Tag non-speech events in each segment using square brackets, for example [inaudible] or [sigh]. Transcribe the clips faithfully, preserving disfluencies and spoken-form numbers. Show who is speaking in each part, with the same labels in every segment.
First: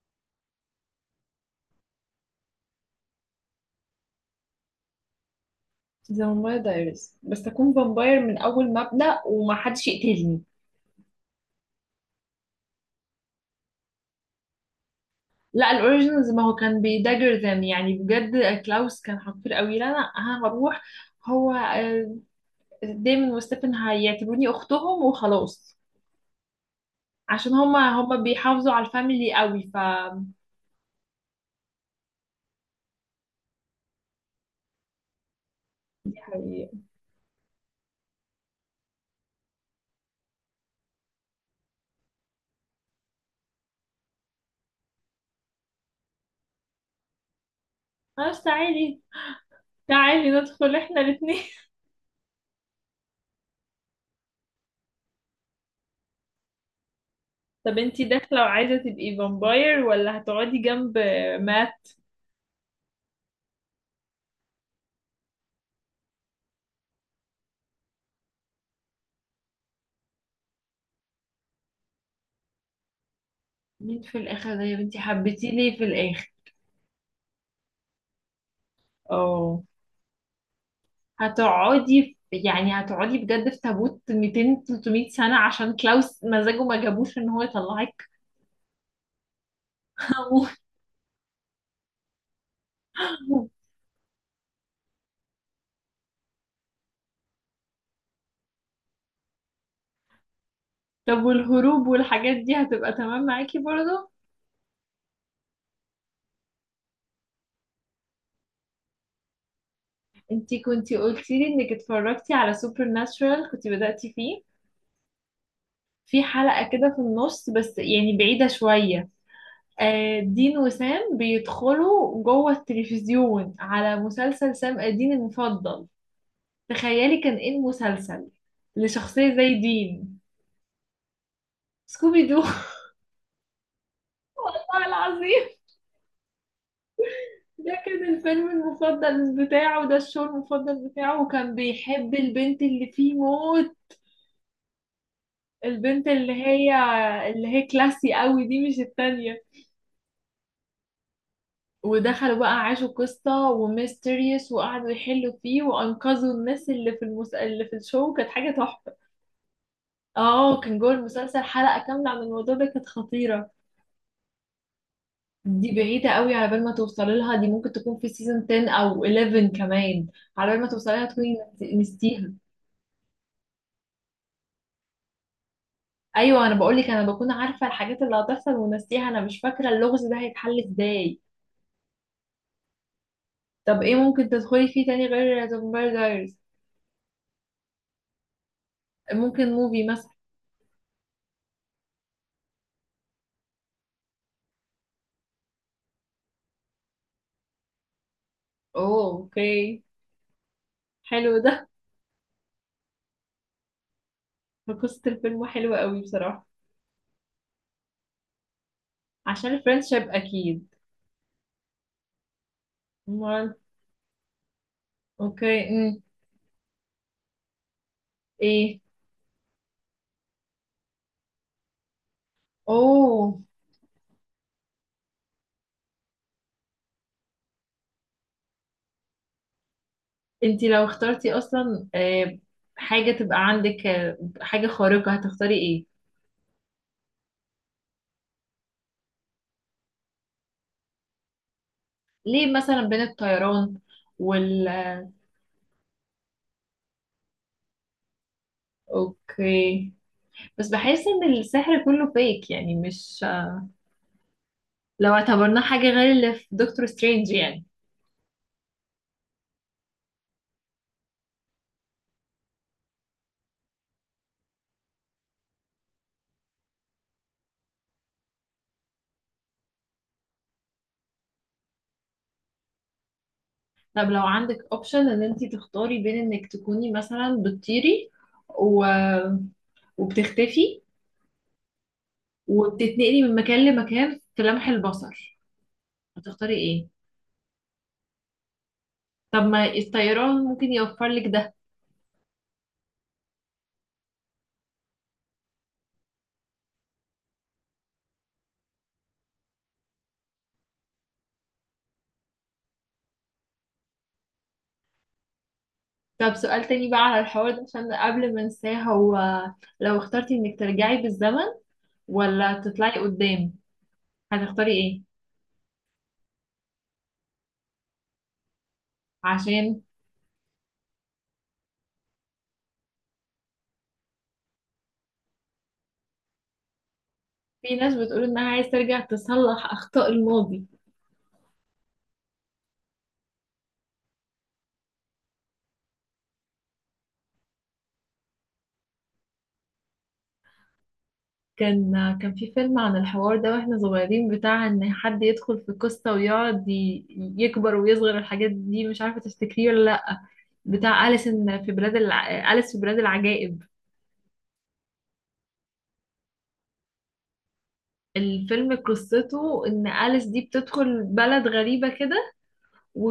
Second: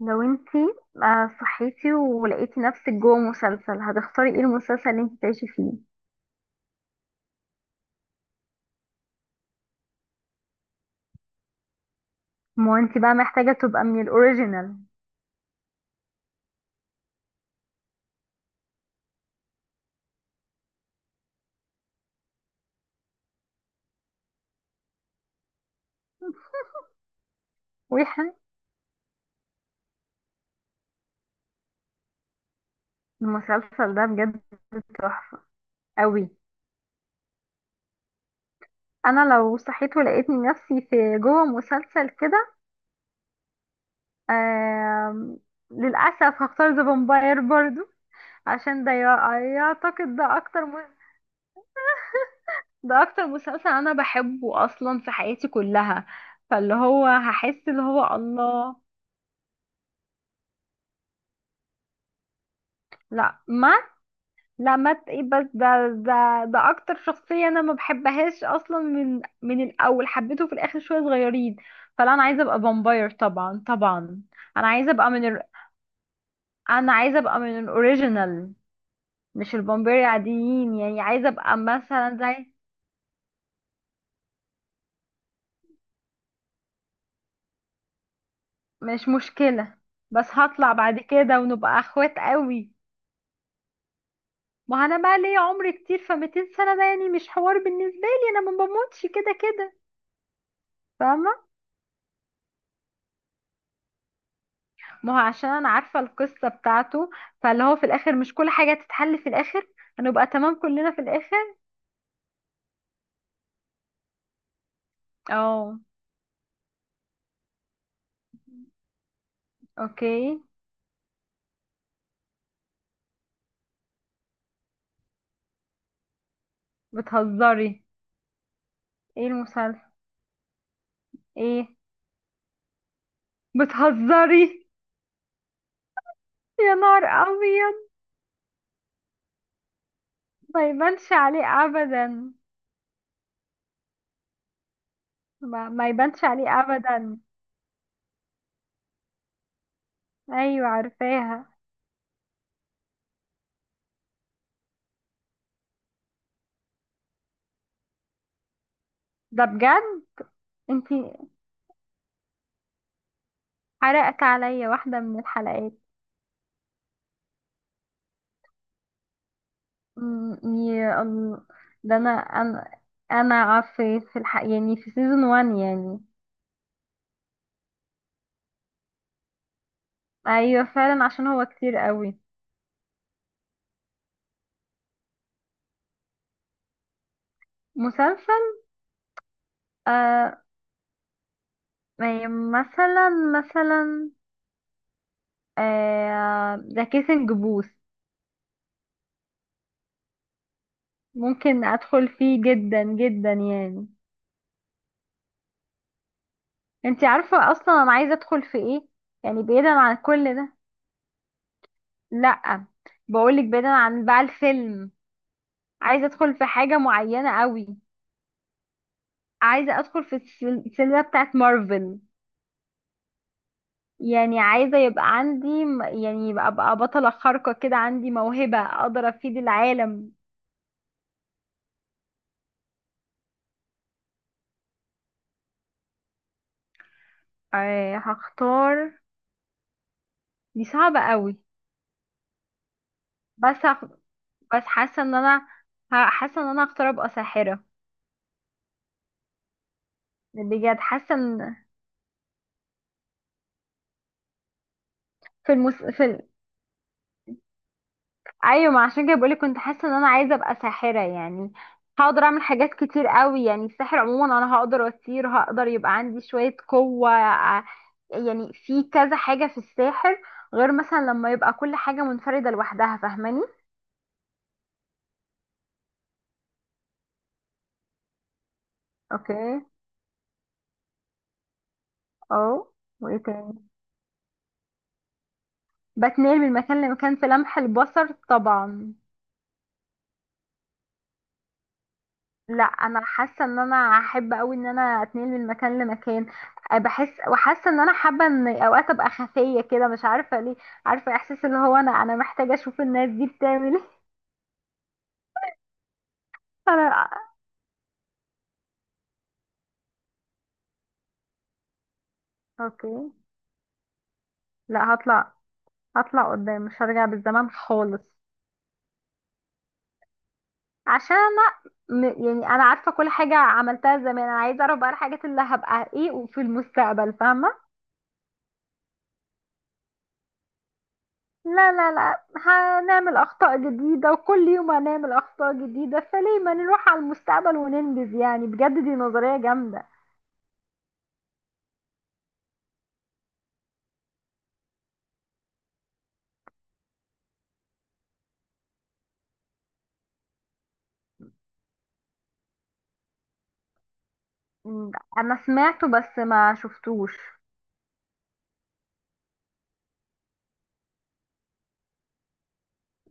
Speaker 1: لو انتي آه، صحيتي ولقيتي نفسك جوه مسلسل، هتختاري ايه المسلسل اللي انتي تعيشي فيه؟
Speaker 2: ذا فامباير دايريز، بس اكون فامباير من اول مبدأ ومحدش يقتلني.
Speaker 1: ما انتي بقى محتاجة تبقى من الاوريجينال.
Speaker 2: لا، الاوريجينالز ما هو كان بيداجر ذم، يعني بجد كلاوس كان حقير قوي. لا، انا أنا هروح. هو آه، ديمون وستيفن هيعتبروني اختهم وخلاص، عشان هما هما
Speaker 1: ويحن
Speaker 2: بيحافظوا على الفاميلي قوي. ف
Speaker 1: المسلسل ده بجد تحفة
Speaker 2: دي
Speaker 1: قوي.
Speaker 2: حقيقة.
Speaker 1: انا لو صحيت ولقيتني نفسي في جوه مسلسل كده، آم، للاسف هختار ذا فامباير برضو.
Speaker 2: خلاص،
Speaker 1: عشان ده
Speaker 2: تعالي.
Speaker 1: يع- يعتقد
Speaker 2: تعالي
Speaker 1: ده اكتر
Speaker 2: ندخل
Speaker 1: م-
Speaker 2: احنا الاثنين [laughs]
Speaker 1: ده اكتر مسلسل انا بحبه اصلا في حياتي كلها. فاللي هو هحس
Speaker 2: طب
Speaker 1: اللي
Speaker 2: انتي
Speaker 1: هو
Speaker 2: داخلة وعايزة
Speaker 1: الله.
Speaker 2: تبقي فامباير، ولا هتقعدي جنب مات؟
Speaker 1: لا مهما لما ت- إيه، بس ده ده ده اكتر شخصية انا ما بحبهاش اصلا من من الاول، حبيته في الاخر شوية صغيرين. فلا، انا عايزة ابقى فامباير طبعا
Speaker 2: مين في
Speaker 1: طبعا.
Speaker 2: الاخر ده
Speaker 1: انا
Speaker 2: يا
Speaker 1: عايزة
Speaker 2: بنتي؟
Speaker 1: ابقى من ال...
Speaker 2: حبيتيه ليه في الاخر؟
Speaker 1: انا عايزة ابقى من الاوريجينال، مش
Speaker 2: اه،
Speaker 1: الفامباير العاديين، يعني عايزة ابقى مثلا
Speaker 2: هتقعدي في-
Speaker 1: زي.
Speaker 2: يعني هتقعدي بجد في تابوت مئتين تلتمية سنة عشان كلاوس مزاجه ما جابوش ان هو يطلعك؟
Speaker 1: مش مشكلة، بس هطلع بعد كده ونبقى اخوات قوي.
Speaker 2: [laughs]
Speaker 1: ما انا بقى ليا عمر كتير، ف 200 سنة ده يعني مش حوار بالنسبة لي، انا ما بموتش كده كده،
Speaker 2: طب
Speaker 1: فاهمة؟
Speaker 2: والهروب والحاجات دي هتبقى تمام معاكي برضه؟
Speaker 1: ما هو عشان انا عارفه القصه بتاعته، فاللي هو في الاخر مش كل حاجه تتحل في الاخر، هنبقى تمام
Speaker 2: انتي
Speaker 1: كلنا
Speaker 2: كنتي
Speaker 1: في
Speaker 2: قلتي لي
Speaker 1: الاخر.
Speaker 2: انك اتفرجتي على سوبر ناتشورال، كنتي بدأتي فيه
Speaker 1: اه.
Speaker 2: في حلقة كده في النص، بس يعني بعيدة شوية. آه،
Speaker 1: اوكي.
Speaker 2: دين وسام بيدخلوا جوه التلفزيون على مسلسل سام الدين المفضل. تخيلي كان ايه
Speaker 1: بتهزري؟
Speaker 2: المسلسل
Speaker 1: ايه
Speaker 2: لشخصية زي
Speaker 1: المسلسل؟
Speaker 2: دين؟
Speaker 1: ايه؟
Speaker 2: سكوبي دو.
Speaker 1: بتهزري؟
Speaker 2: والله العظيم.
Speaker 1: يا نهار
Speaker 2: [laughs]
Speaker 1: ابيض.
Speaker 2: ده كان الفيلم المفضل بتاعه، ده الشو
Speaker 1: ما
Speaker 2: المفضل
Speaker 1: يبانش
Speaker 2: بتاعه، وكان
Speaker 1: عليه
Speaker 2: بيحب
Speaker 1: ابدا.
Speaker 2: البنت اللي فيه موت.
Speaker 1: ما, ما
Speaker 2: البنت
Speaker 1: يبانش
Speaker 2: اللي
Speaker 1: عليه
Speaker 2: هي
Speaker 1: ابدا.
Speaker 2: اللي هي كلاسي قوي دي، مش التانية.
Speaker 1: ايوه، عارفاها.
Speaker 2: ودخلوا بقى، عاشوا قصة وميستيريوس، وقعدوا يحلوا فيه، وأنقذوا الناس اللي في المس... اللي في الشو. كانت حاجة تحفة.
Speaker 1: ده بجد.
Speaker 2: اه، كان جوه
Speaker 1: انتي
Speaker 2: المسلسل حلقة كاملة عن الموضوع ده، كانت خطيرة.
Speaker 1: حرقت عليا واحده من
Speaker 2: دي
Speaker 1: الحلقات.
Speaker 2: بعيدة قوي على بال ما توصلي لها، دي ممكن تكون في سيزون عشرة أو حداشر كمان.
Speaker 1: أمم،
Speaker 2: على بال ما توصلي
Speaker 1: يا
Speaker 2: لها تكوني
Speaker 1: الله. ده انا
Speaker 2: نسيتيها.
Speaker 1: انا انا في في الح... يعني في سيزون واحد يعني.
Speaker 2: ايوه، انا بقول لك انا بكون عارفه الحاجات اللي هتحصل ونسيها، انا مش فاكره اللغز ده هيتحل
Speaker 1: ايوه فعلا
Speaker 2: ازاي.
Speaker 1: عشان هو كتير قوي.
Speaker 2: طب ايه ممكن تدخلي فيه تاني غير ذا فامباير دايرز؟
Speaker 1: مسلسل.
Speaker 2: ممكن موفي مثلا.
Speaker 1: آه يعني مثلا مثلا، آه ذا كيسنج بوث،
Speaker 2: اوه، اوكي. حلو ده.
Speaker 1: ممكن ادخل فيه جدا جدا يعني.
Speaker 2: قصه الفيلم حلوه قوي بصراحه.
Speaker 1: انتي عارفة اصلا انا عايزة ادخل في ايه؟ يعني
Speaker 2: عشان
Speaker 1: بعيدا عن
Speaker 2: الفرنشيب
Speaker 1: كل ده.
Speaker 2: اكيد.
Speaker 1: لا، بقولك
Speaker 2: امال.
Speaker 1: بعيدا عن بقى الفيلم.
Speaker 2: اوكي، امم
Speaker 1: عايزة ادخل في حاجة معينة قوي.
Speaker 2: ايه.
Speaker 1: عايزة ادخل في السل- السلسلة بتاعت مارفل.
Speaker 2: اوه.
Speaker 1: يعني عايزة يبقى عندي م- يعني يبقى ابقى بطلة خارقة كده، عندي موهبة اقدر افيد العالم.
Speaker 2: انتي لو اخترتي اصلا، آه، حاجه تبقى عندك، آه، حاجه خارقه، هتختاري ايه؟
Speaker 1: آه، هختار. دي صعبة قوي.
Speaker 2: ليه مثلا بين
Speaker 1: بس
Speaker 2: الطيران
Speaker 1: هخ... بس
Speaker 2: وال
Speaker 1: حاسة ان انا ه- حاسة ان انا هختار ابقى ساحرة.
Speaker 2: اوكي. بس
Speaker 1: بجد
Speaker 2: بحس
Speaker 1: حاسة
Speaker 2: ان
Speaker 1: ان
Speaker 2: السحر كله فيك، يعني مش لو
Speaker 1: في
Speaker 2: اعتبرناه
Speaker 1: المس...
Speaker 2: حاجة
Speaker 1: في
Speaker 2: غير
Speaker 1: ال...
Speaker 2: اللي في دكتور سترينج يعني.
Speaker 1: ايوه، ما عشان كده بقولك، كنت حاسة ان انا عايزة ابقى ساحرة يعني. هقدر اعمل حاجات كتير قوي، يعني السحر عموما انا هقدر اطير، هقدر يبقى عندي شوية قوة ع- يعني في كذا حاجة في الساحر، غير مثلا لما يبقى كل حاجة منفردة لوحدها، فاهماني؟
Speaker 2: طب لو عندك اوبشن ان انتي تختاري بين انك تكوني مثلا بتطيري، و...
Speaker 1: اوكي.
Speaker 2: وبتختفي،
Speaker 1: اه. وايه
Speaker 2: وبتتنقلي من مكان
Speaker 1: تاني؟
Speaker 2: لمكان في لمح البصر،
Speaker 1: بتنقل من
Speaker 2: هتختاري
Speaker 1: مكان
Speaker 2: ايه؟
Speaker 1: لمكان في لمح البصر طبعا.
Speaker 2: طب ما الطيران ممكن يوفر لك ده.
Speaker 1: لا، انا حاسه ان انا احب قوي ان انا اتنقل من مكان لمكان. أه، بحس وحاسه ان انا حابه ان اوقات ابقى خفيه كده، مش عارفه ليه. عارفه احساس اللي هو، انا انا محتاجه اشوف الناس دي بتعمل ايه.
Speaker 2: طب سؤال
Speaker 1: [laughs]
Speaker 2: تاني بقى
Speaker 1: انا.
Speaker 2: على الحوار ده عشان قبل ما انساه. هو لو اخترتي انك ترجعي بالزمن، ولا
Speaker 1: اوكي.
Speaker 2: تطلعي قدام، هتختاري
Speaker 1: لا،
Speaker 2: ايه؟
Speaker 1: هطلع هطلع قدام، مش هرجع بالزمن خالص.
Speaker 2: عشان
Speaker 1: عشان انا م- يعني انا عارفه كل حاجه عملتها زمان، انا عايزه اعرف بقى الحاجات اللي هبقى ايه في المستقبل، فاهمه؟
Speaker 2: في ناس بتقول انها عايز ترجع تصلح اخطاء الماضي.
Speaker 1: لا لا لا، هنعمل أخطاء جديدة وكل يوم هنعمل أخطاء جديدة، فليه ما نروح على المستقبل وننجز، يعني بجد دي نظرية جامدة.
Speaker 2: كان كان في فيلم عن الحوار ده واحنا صغيرين، بتاع ان حد يدخل في قصة ويقعد ي- يكبر ويصغر الحاجات دي، مش عارفة تفتكريه ولا لأ. بتاع أليس إن في بلاد الع... أليس في بلاد العجائب.
Speaker 1: مم، أنا سمعته بس ما شفتوش.
Speaker 2: الفيلم قصته ان أليس دي بتدخل بلد غريبة كده،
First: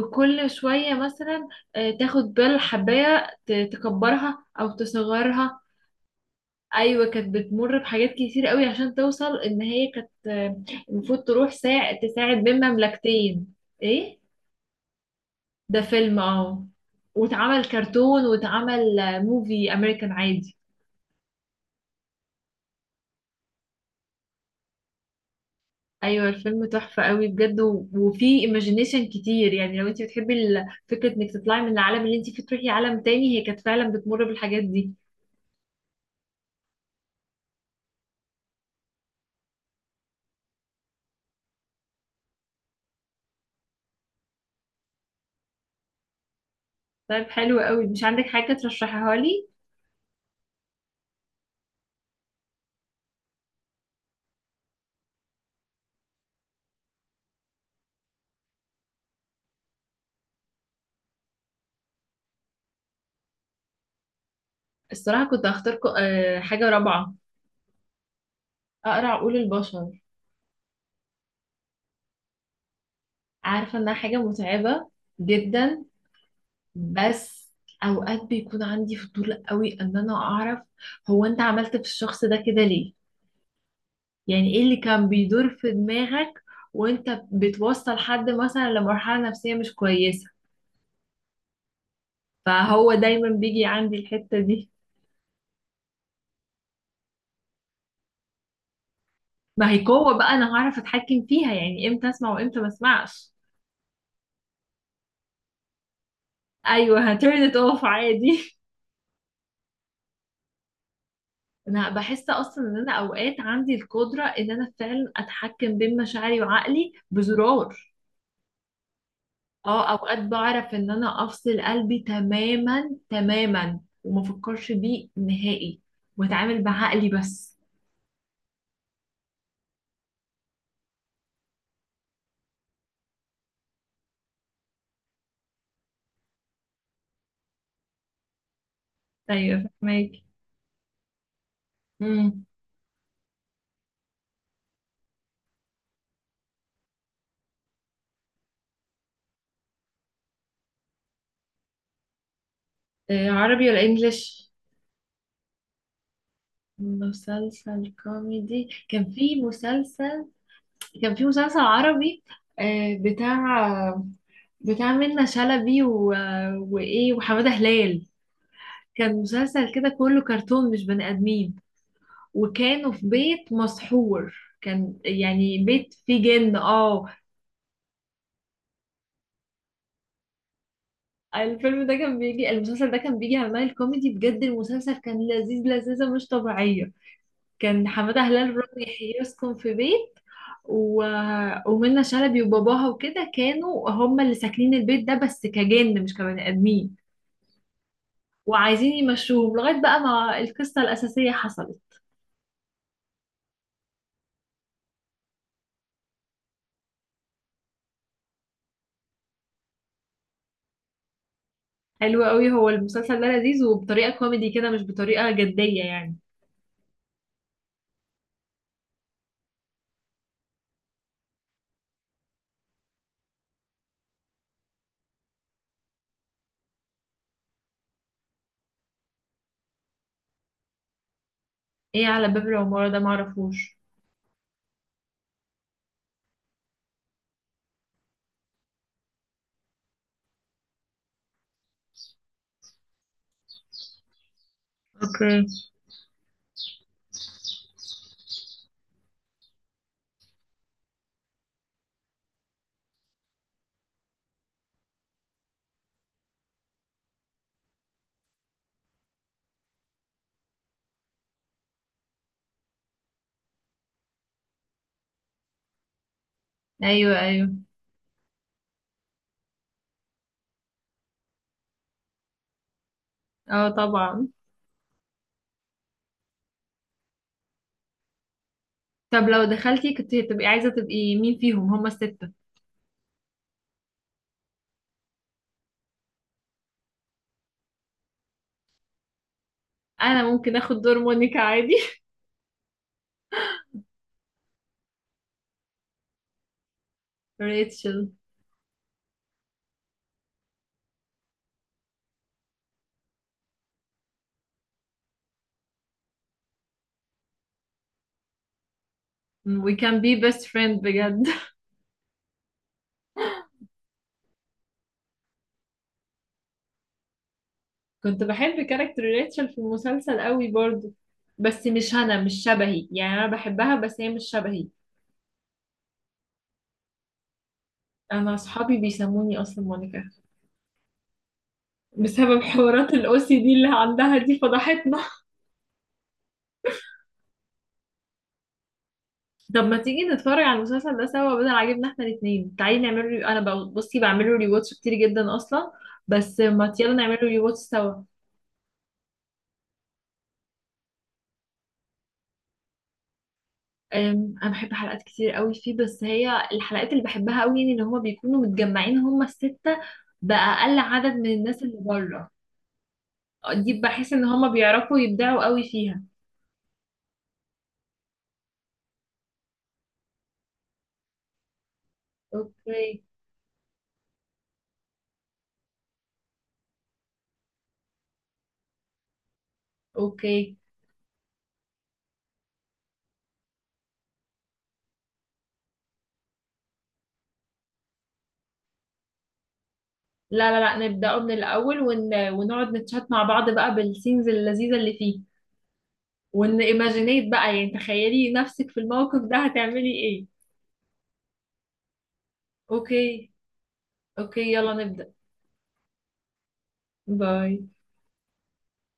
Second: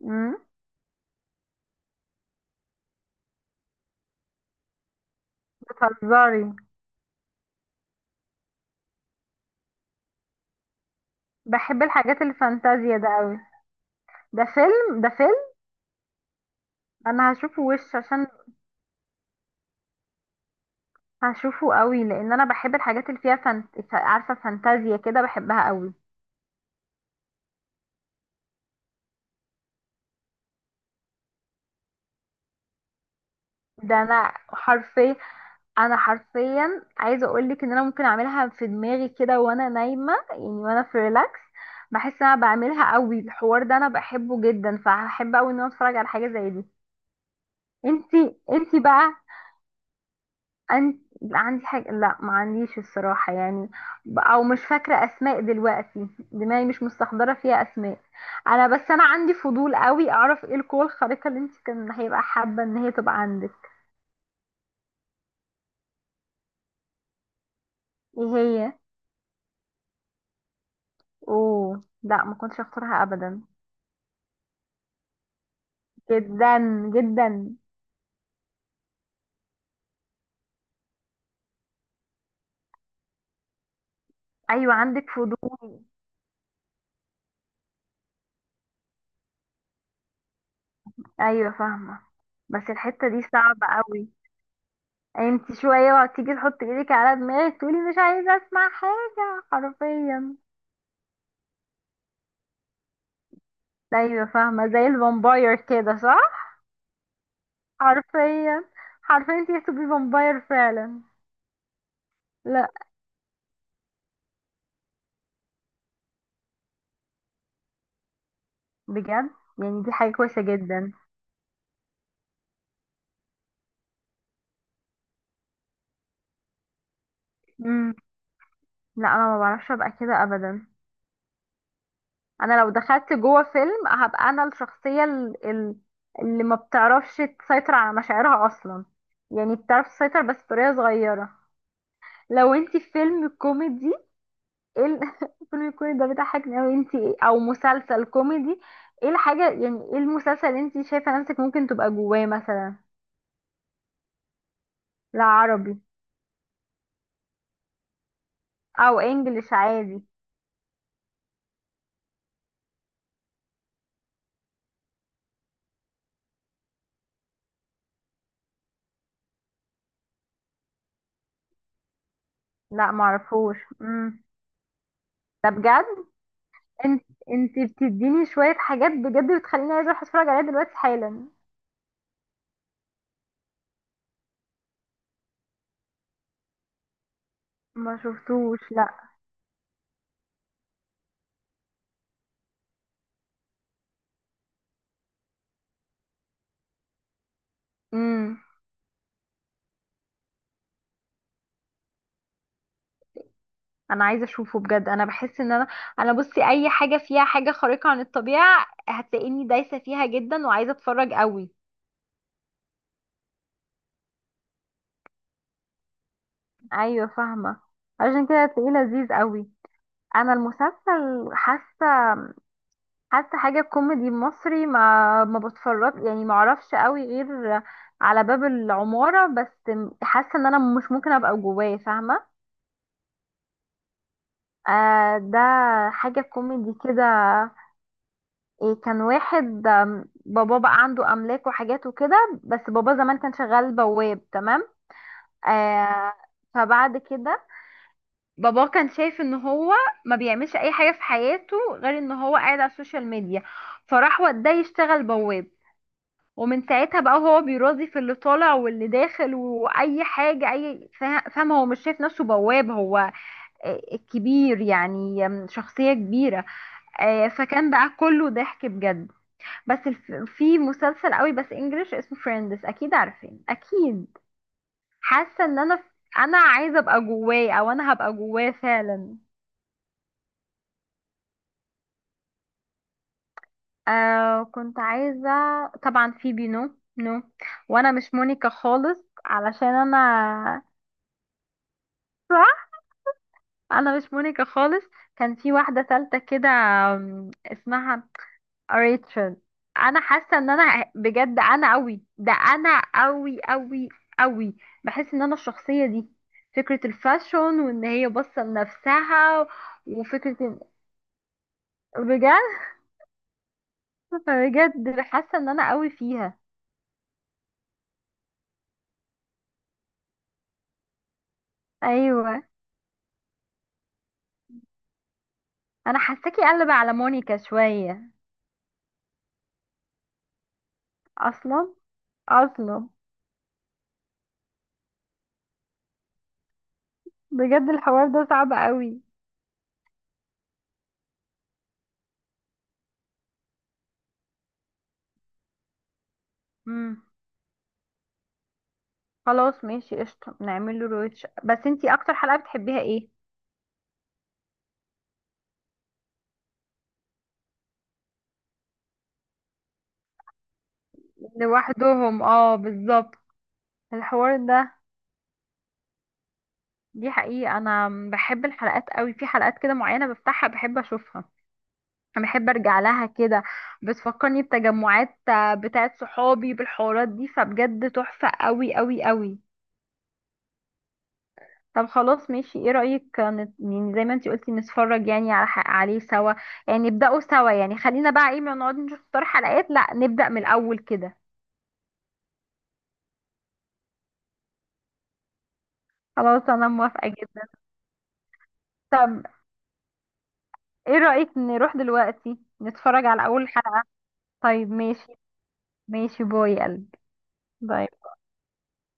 Speaker 1: مم،
Speaker 2: شوية مثلا، آه، تاخد بال حباية ت- تكبرها او تصغرها.
Speaker 1: بتهزري؟
Speaker 2: ايوه، كانت بتمر بحاجات كتير قوي عشان توصل ان هي كانت، آه، المفروض تروح
Speaker 1: بحب
Speaker 2: ساعد
Speaker 1: الحاجات
Speaker 2: تساعد بين
Speaker 1: الفانتازيا ده قوي.
Speaker 2: مملكتين. ايه.
Speaker 1: ده فيلم؟ ده فيلم.
Speaker 2: ده فيلم، اه.
Speaker 1: أنا هشوفه
Speaker 2: واتعمل
Speaker 1: وش
Speaker 2: كرتون،
Speaker 1: عشان
Speaker 2: واتعمل آه، موفي امريكان عادي.
Speaker 1: هشوفه قوي، لأن أنا بحب الحاجات اللي فيها فانت... عارفة، فانتازيا كده، بحبها قوي.
Speaker 2: ايوه، الفيلم تحفه قوي بجد، و- وفي ايماجينيشن كتير، يعني لو انت بتحبي ال- فكره انك تطلعي من العالم اللي انت فيه تروحي عالم تاني، هي كانت فعلا
Speaker 1: ده
Speaker 2: بتمر
Speaker 1: أنا
Speaker 2: بالحاجات دي.
Speaker 1: حرفيا، انا حرفيا عايزه اقول لك ان انا ممكن اعملها في دماغي كده وانا نايمه يعني، وانا في ريلاكس. بحس ان انا بعملها قوي الحوار ده، انا بحبه جدا، فهحب قوي ان انا اتفرج على حاجه زي دي.
Speaker 2: طيب، حلو قوي. مش عندك
Speaker 1: انتي
Speaker 2: حاجه
Speaker 1: انتي
Speaker 2: ترشحيها
Speaker 1: بقى.
Speaker 2: لي؟
Speaker 1: انت، عندي حاجه؟ لا ما عنديش الصراحه يعني. ب- او مش فاكره اسماء دلوقتي، دماغي مش مستحضره فيها اسماء. انا بس انا عندي فضول قوي اعرف ايه القوه الخارقه اللي انت كان هيبقى حابه ان هي تبقى عندك.
Speaker 2: الصراحه كنت هختار ك- آه، حاجه رابعه.
Speaker 1: ايه هي؟
Speaker 2: اقرا عقول البشر.
Speaker 1: اوه لا، ما كنتش اختارها ابدا.
Speaker 2: عارفة انها حاجة متعبة جدا،
Speaker 1: جدا
Speaker 2: بس
Speaker 1: جدا.
Speaker 2: اوقات بيكون عندي فضول قوي ان انا اعرف، هو انت عملت في الشخص ده كده ليه؟ يعني ايه
Speaker 1: ايوه
Speaker 2: اللي
Speaker 1: عندك
Speaker 2: كان بيدور في
Speaker 1: فضول.
Speaker 2: دماغك؟ وانت بتوصل حد مثلا لمرحلة نفسية مش كويسة،
Speaker 1: ايوه فاهمه. بس
Speaker 2: فهو
Speaker 1: الحته دي
Speaker 2: دايما بيجي
Speaker 1: صعبه
Speaker 2: عندي
Speaker 1: قوي.
Speaker 2: الحتة دي.
Speaker 1: انت شويه وهتيجي تحطي ايدك على دماغك تقولي مش عايزه اسمع حاجه
Speaker 2: ما هي قوة بقى،
Speaker 1: حرفيا.
Speaker 2: انا هعرف اتحكم فيها، يعني امتى اسمع وامتى ما اسمعش.
Speaker 1: ايوه فاهمه، زي الفامباير كده صح.
Speaker 2: ايوه، هترن it off عادي.
Speaker 1: حرفيا. حرفيا انت هتبقي فامباير فعلا.
Speaker 2: انا بحس اصلا
Speaker 1: لا،
Speaker 2: ان انا اوقات عندي القدره ان انا فعلا اتحكم بين مشاعري وعقلي بزرار.
Speaker 1: بجد يعني
Speaker 2: اه،
Speaker 1: دي حاجه
Speaker 2: اوقات
Speaker 1: كويسه
Speaker 2: بعرف ان
Speaker 1: جدا.
Speaker 2: انا افصل قلبي تماما تماما وما افكرش بيه نهائي، واتعامل بعقلي بس.
Speaker 1: امم لا، انا ما بعرفش ابقى كده ابدا. انا لو دخلت جوه فيلم هبقى انا الشخصيه ال- ال- اللي ما بتعرفش تسيطر على مشاعرها اصلا. يعني
Speaker 2: ايوه،
Speaker 1: بتعرف
Speaker 2: فاهمك.
Speaker 1: تسيطر بس بطريقه صغيره.
Speaker 2: امم.
Speaker 1: لو انتي في فيلم كوميدي، ايه ال- [laughs] الفيلم الكوميدي ده بيضحكني اوي، انتي إيه- او مسلسل كوميدي؟ ايه الحاجه يعني ايه المسلسل اللي انتي شايفه نفسك ممكن تبقى جواه مثلا؟
Speaker 2: آه، عربي ولا انجليش؟
Speaker 1: لا، عربي
Speaker 2: مسلسل كوميدي.
Speaker 1: او
Speaker 2: كان في
Speaker 1: انجليش عادي.
Speaker 2: مسلسل كان في مسلسل عربي، آه، بتاع بتاع منة شلبي و... وايه، وحمادة هلال. كان مسلسل كده كله كرتون، مش بني آدمين،
Speaker 1: لا
Speaker 2: وكانوا في بيت
Speaker 1: معرفوش. امم
Speaker 2: مسحور. كان
Speaker 1: ده
Speaker 2: يعني
Speaker 1: بجد.
Speaker 2: بيت فيه جن،
Speaker 1: انت
Speaker 2: اه.
Speaker 1: انت بتديني شويه حاجات بجد بتخليني عايزه اروح اتفرج عليها دلوقتي حالا.
Speaker 2: الفيلم ده كان بيجي المسلسل ده كان بيجي على مايل كوميدي، بجد المسلسل كان لذيذ، لذيذة مش طبيعية. كان
Speaker 1: ما
Speaker 2: حمادة هلال
Speaker 1: شفتوش
Speaker 2: رضي
Speaker 1: لا.
Speaker 2: يحيى يسكن في بيت و... ومنى شلبي وباباها وكده كانوا هم اللي ساكنين البيت ده، بس كجن مش كبني آدمين،
Speaker 1: امم
Speaker 2: وعايزين يمشوهم لغاية بقى ما القصة الأساسية حصلت.
Speaker 1: انا عايزه اشوفه بجد، انا بحس ان انا، انا بصي اي حاجه فيها حاجه خارقه عن الطبيعه هتلاقيني دايسه فيها جدا وعايزه اتفرج قوي.
Speaker 2: حلو قوي، هو المسلسل ده لذيذ وبطريقة كوميدي كده، مش بطريقة جدية يعني.
Speaker 1: ايوه فاهمه، عشان كده هتلاقيه لذيذ قوي. انا المسلسل حاسه حاسه حاجه كوميدي مصري ما ما بتفرج يعني، ما اعرفش قوي غير على باب العماره بس، حاسه ان انا مش ممكن ابقى جواه،
Speaker 2: ايه
Speaker 1: فاهمه؟
Speaker 2: على باب العمارة ده؟ معرفوش.
Speaker 1: آه ده حاجه كوميدي كده. إيه؟ كان واحد آم، بابا بقى عنده املاك وحاجات وكده، بس بابا زمان كان شغال بواب، تمام؟
Speaker 2: اوكي.
Speaker 1: آه فبعد كده بابا كان شايف ان هو ما بيعملش اي حاجه في حياته غير ان هو قاعد على السوشيال ميديا، فراح وداه يشتغل بواب. ومن ساعتها بقى هو بيراضي في اللي طالع واللي داخل واي حاجه، اي فا- فاهم؟ هو مش شايف نفسه بواب، هو آه، كبير يعني، آم، شخصيه كبيره.
Speaker 2: ايوه،
Speaker 1: آه،
Speaker 2: ايوه.
Speaker 1: فكان بقى كله ضحك بجد. بس الف... في مسلسل قوي بس انجلش اسمه فريندز، اكيد عارفين،
Speaker 2: اه،
Speaker 1: اكيد.
Speaker 2: طبعا.
Speaker 1: حاسه ان انا انا عايزه ابقى جواه، او انا هبقى جواه فعلا.
Speaker 2: طب لو دخلتي، كنت هتبقي عايزة تبقي مين فيهم هما الستة؟
Speaker 1: آه كنت عايزه طبعا فيبي، نو نو. وانا مش مونيكا خالص، علشان
Speaker 2: انا ممكن
Speaker 1: انا
Speaker 2: اخد دور مونيكا عادي [laughs]
Speaker 1: [laughs] صح. انا مش مونيكا خالص. كان في واحده ثالثه كده، آم، اسمها
Speaker 2: ريتشل.
Speaker 1: قريت شن. انا حاسه ان انا بجد انا قوي ده، انا قوي قوي قوي. بحس ان انا الشخصيه دي، فكره الفاشون وان هي باصه لنفسها،
Speaker 2: We can be
Speaker 1: وفكره
Speaker 2: best
Speaker 1: إن-
Speaker 2: friend بجد [laughs]
Speaker 1: بجد. [laughs] بجد حاسه ان انا قوي فيها.
Speaker 2: كنت بحب كاركتر ريتشل في المسلسل قوي برضو، بس مش، انا
Speaker 1: ايوه.
Speaker 2: مش شبهي، يعني انا بحبها بس هي مش شبهي.
Speaker 1: انا حاساكي قلب على مونيكا شويه.
Speaker 2: انا اصحابي بيسموني اصلا مونيكا،
Speaker 1: اصلا.
Speaker 2: بسبب
Speaker 1: اصلا.
Speaker 2: حوارات الاو سي دي اللي عندها دي، فضحتنا [laughs]
Speaker 1: بجد الحوار ده صعب قوي.
Speaker 2: طب ما تيجي نتفرج على المسلسل ده سوا، بدل عاجبنا احنا الاثنين. تعالي نعمل ري... انا بقى بصي بعمل له ريواتش كتير جدا اصلا، بس ما يلا
Speaker 1: امم
Speaker 2: نعمل له ريواتش سوا.
Speaker 1: خلاص ماشي قشطه، نعمل له رويتش. بس انتي اكتر حلقه بتحبيها ايه؟
Speaker 2: أم، انا بحب حلقات كتير قوي فيه، بس هي الحلقات اللي بحبها قوي، يعني ان هما بيكونوا متجمعين هما الستة، بأقل عدد من الناس اللي
Speaker 1: لوحدهم،
Speaker 2: بره،
Speaker 1: اه بالظبط.
Speaker 2: دي بحس ان
Speaker 1: الحوار
Speaker 2: هما
Speaker 1: ده،
Speaker 2: بيعرفوا يبدعوا قوي فيها.
Speaker 1: دي حقيقة. أنا بحب الحلقات قوي، في حلقات كده معينة بفتحها بحب أشوفها، بحب أرجع
Speaker 2: اوكي.
Speaker 1: لها كده. بتفكرني بتجمعات آه، بتاعت صحابي بالحوارات دي، فبجد تحفة قوي قوي قوي.
Speaker 2: اوكي.
Speaker 1: طب خلاص ماشي. ايه رأيك آه، نت- يعني زي ما انتي قلتي، نتفرج يعني على ح- عليه سوا؟ يعني نبدأه سوا، يعني خلينا بقى ايه، ما نقعد نشوف اختار حلقات، لا نبدأ من
Speaker 2: لا لا
Speaker 1: الأول
Speaker 2: لا،
Speaker 1: كده.
Speaker 2: نبدأه من الأول، ون... ونقعد نتشات مع بعض بقى بالسينز اللذيذة اللي فيه.
Speaker 1: خلاص
Speaker 2: ون
Speaker 1: أنا موافقة
Speaker 2: ايماجينيت
Speaker 1: جدا.
Speaker 2: بقى، يعني تخيلي نفسك في الموقف
Speaker 1: طب
Speaker 2: ده، هتعملي ايه؟
Speaker 1: ايه رأيك نروح دلوقتي نتفرج على
Speaker 2: اوكي.
Speaker 1: أول حلقة؟
Speaker 2: اوكي،
Speaker 1: طيب
Speaker 2: يلا نبدأ.
Speaker 1: ماشي. ماشي. باي يا قلبي.
Speaker 2: باي.
Speaker 1: باي.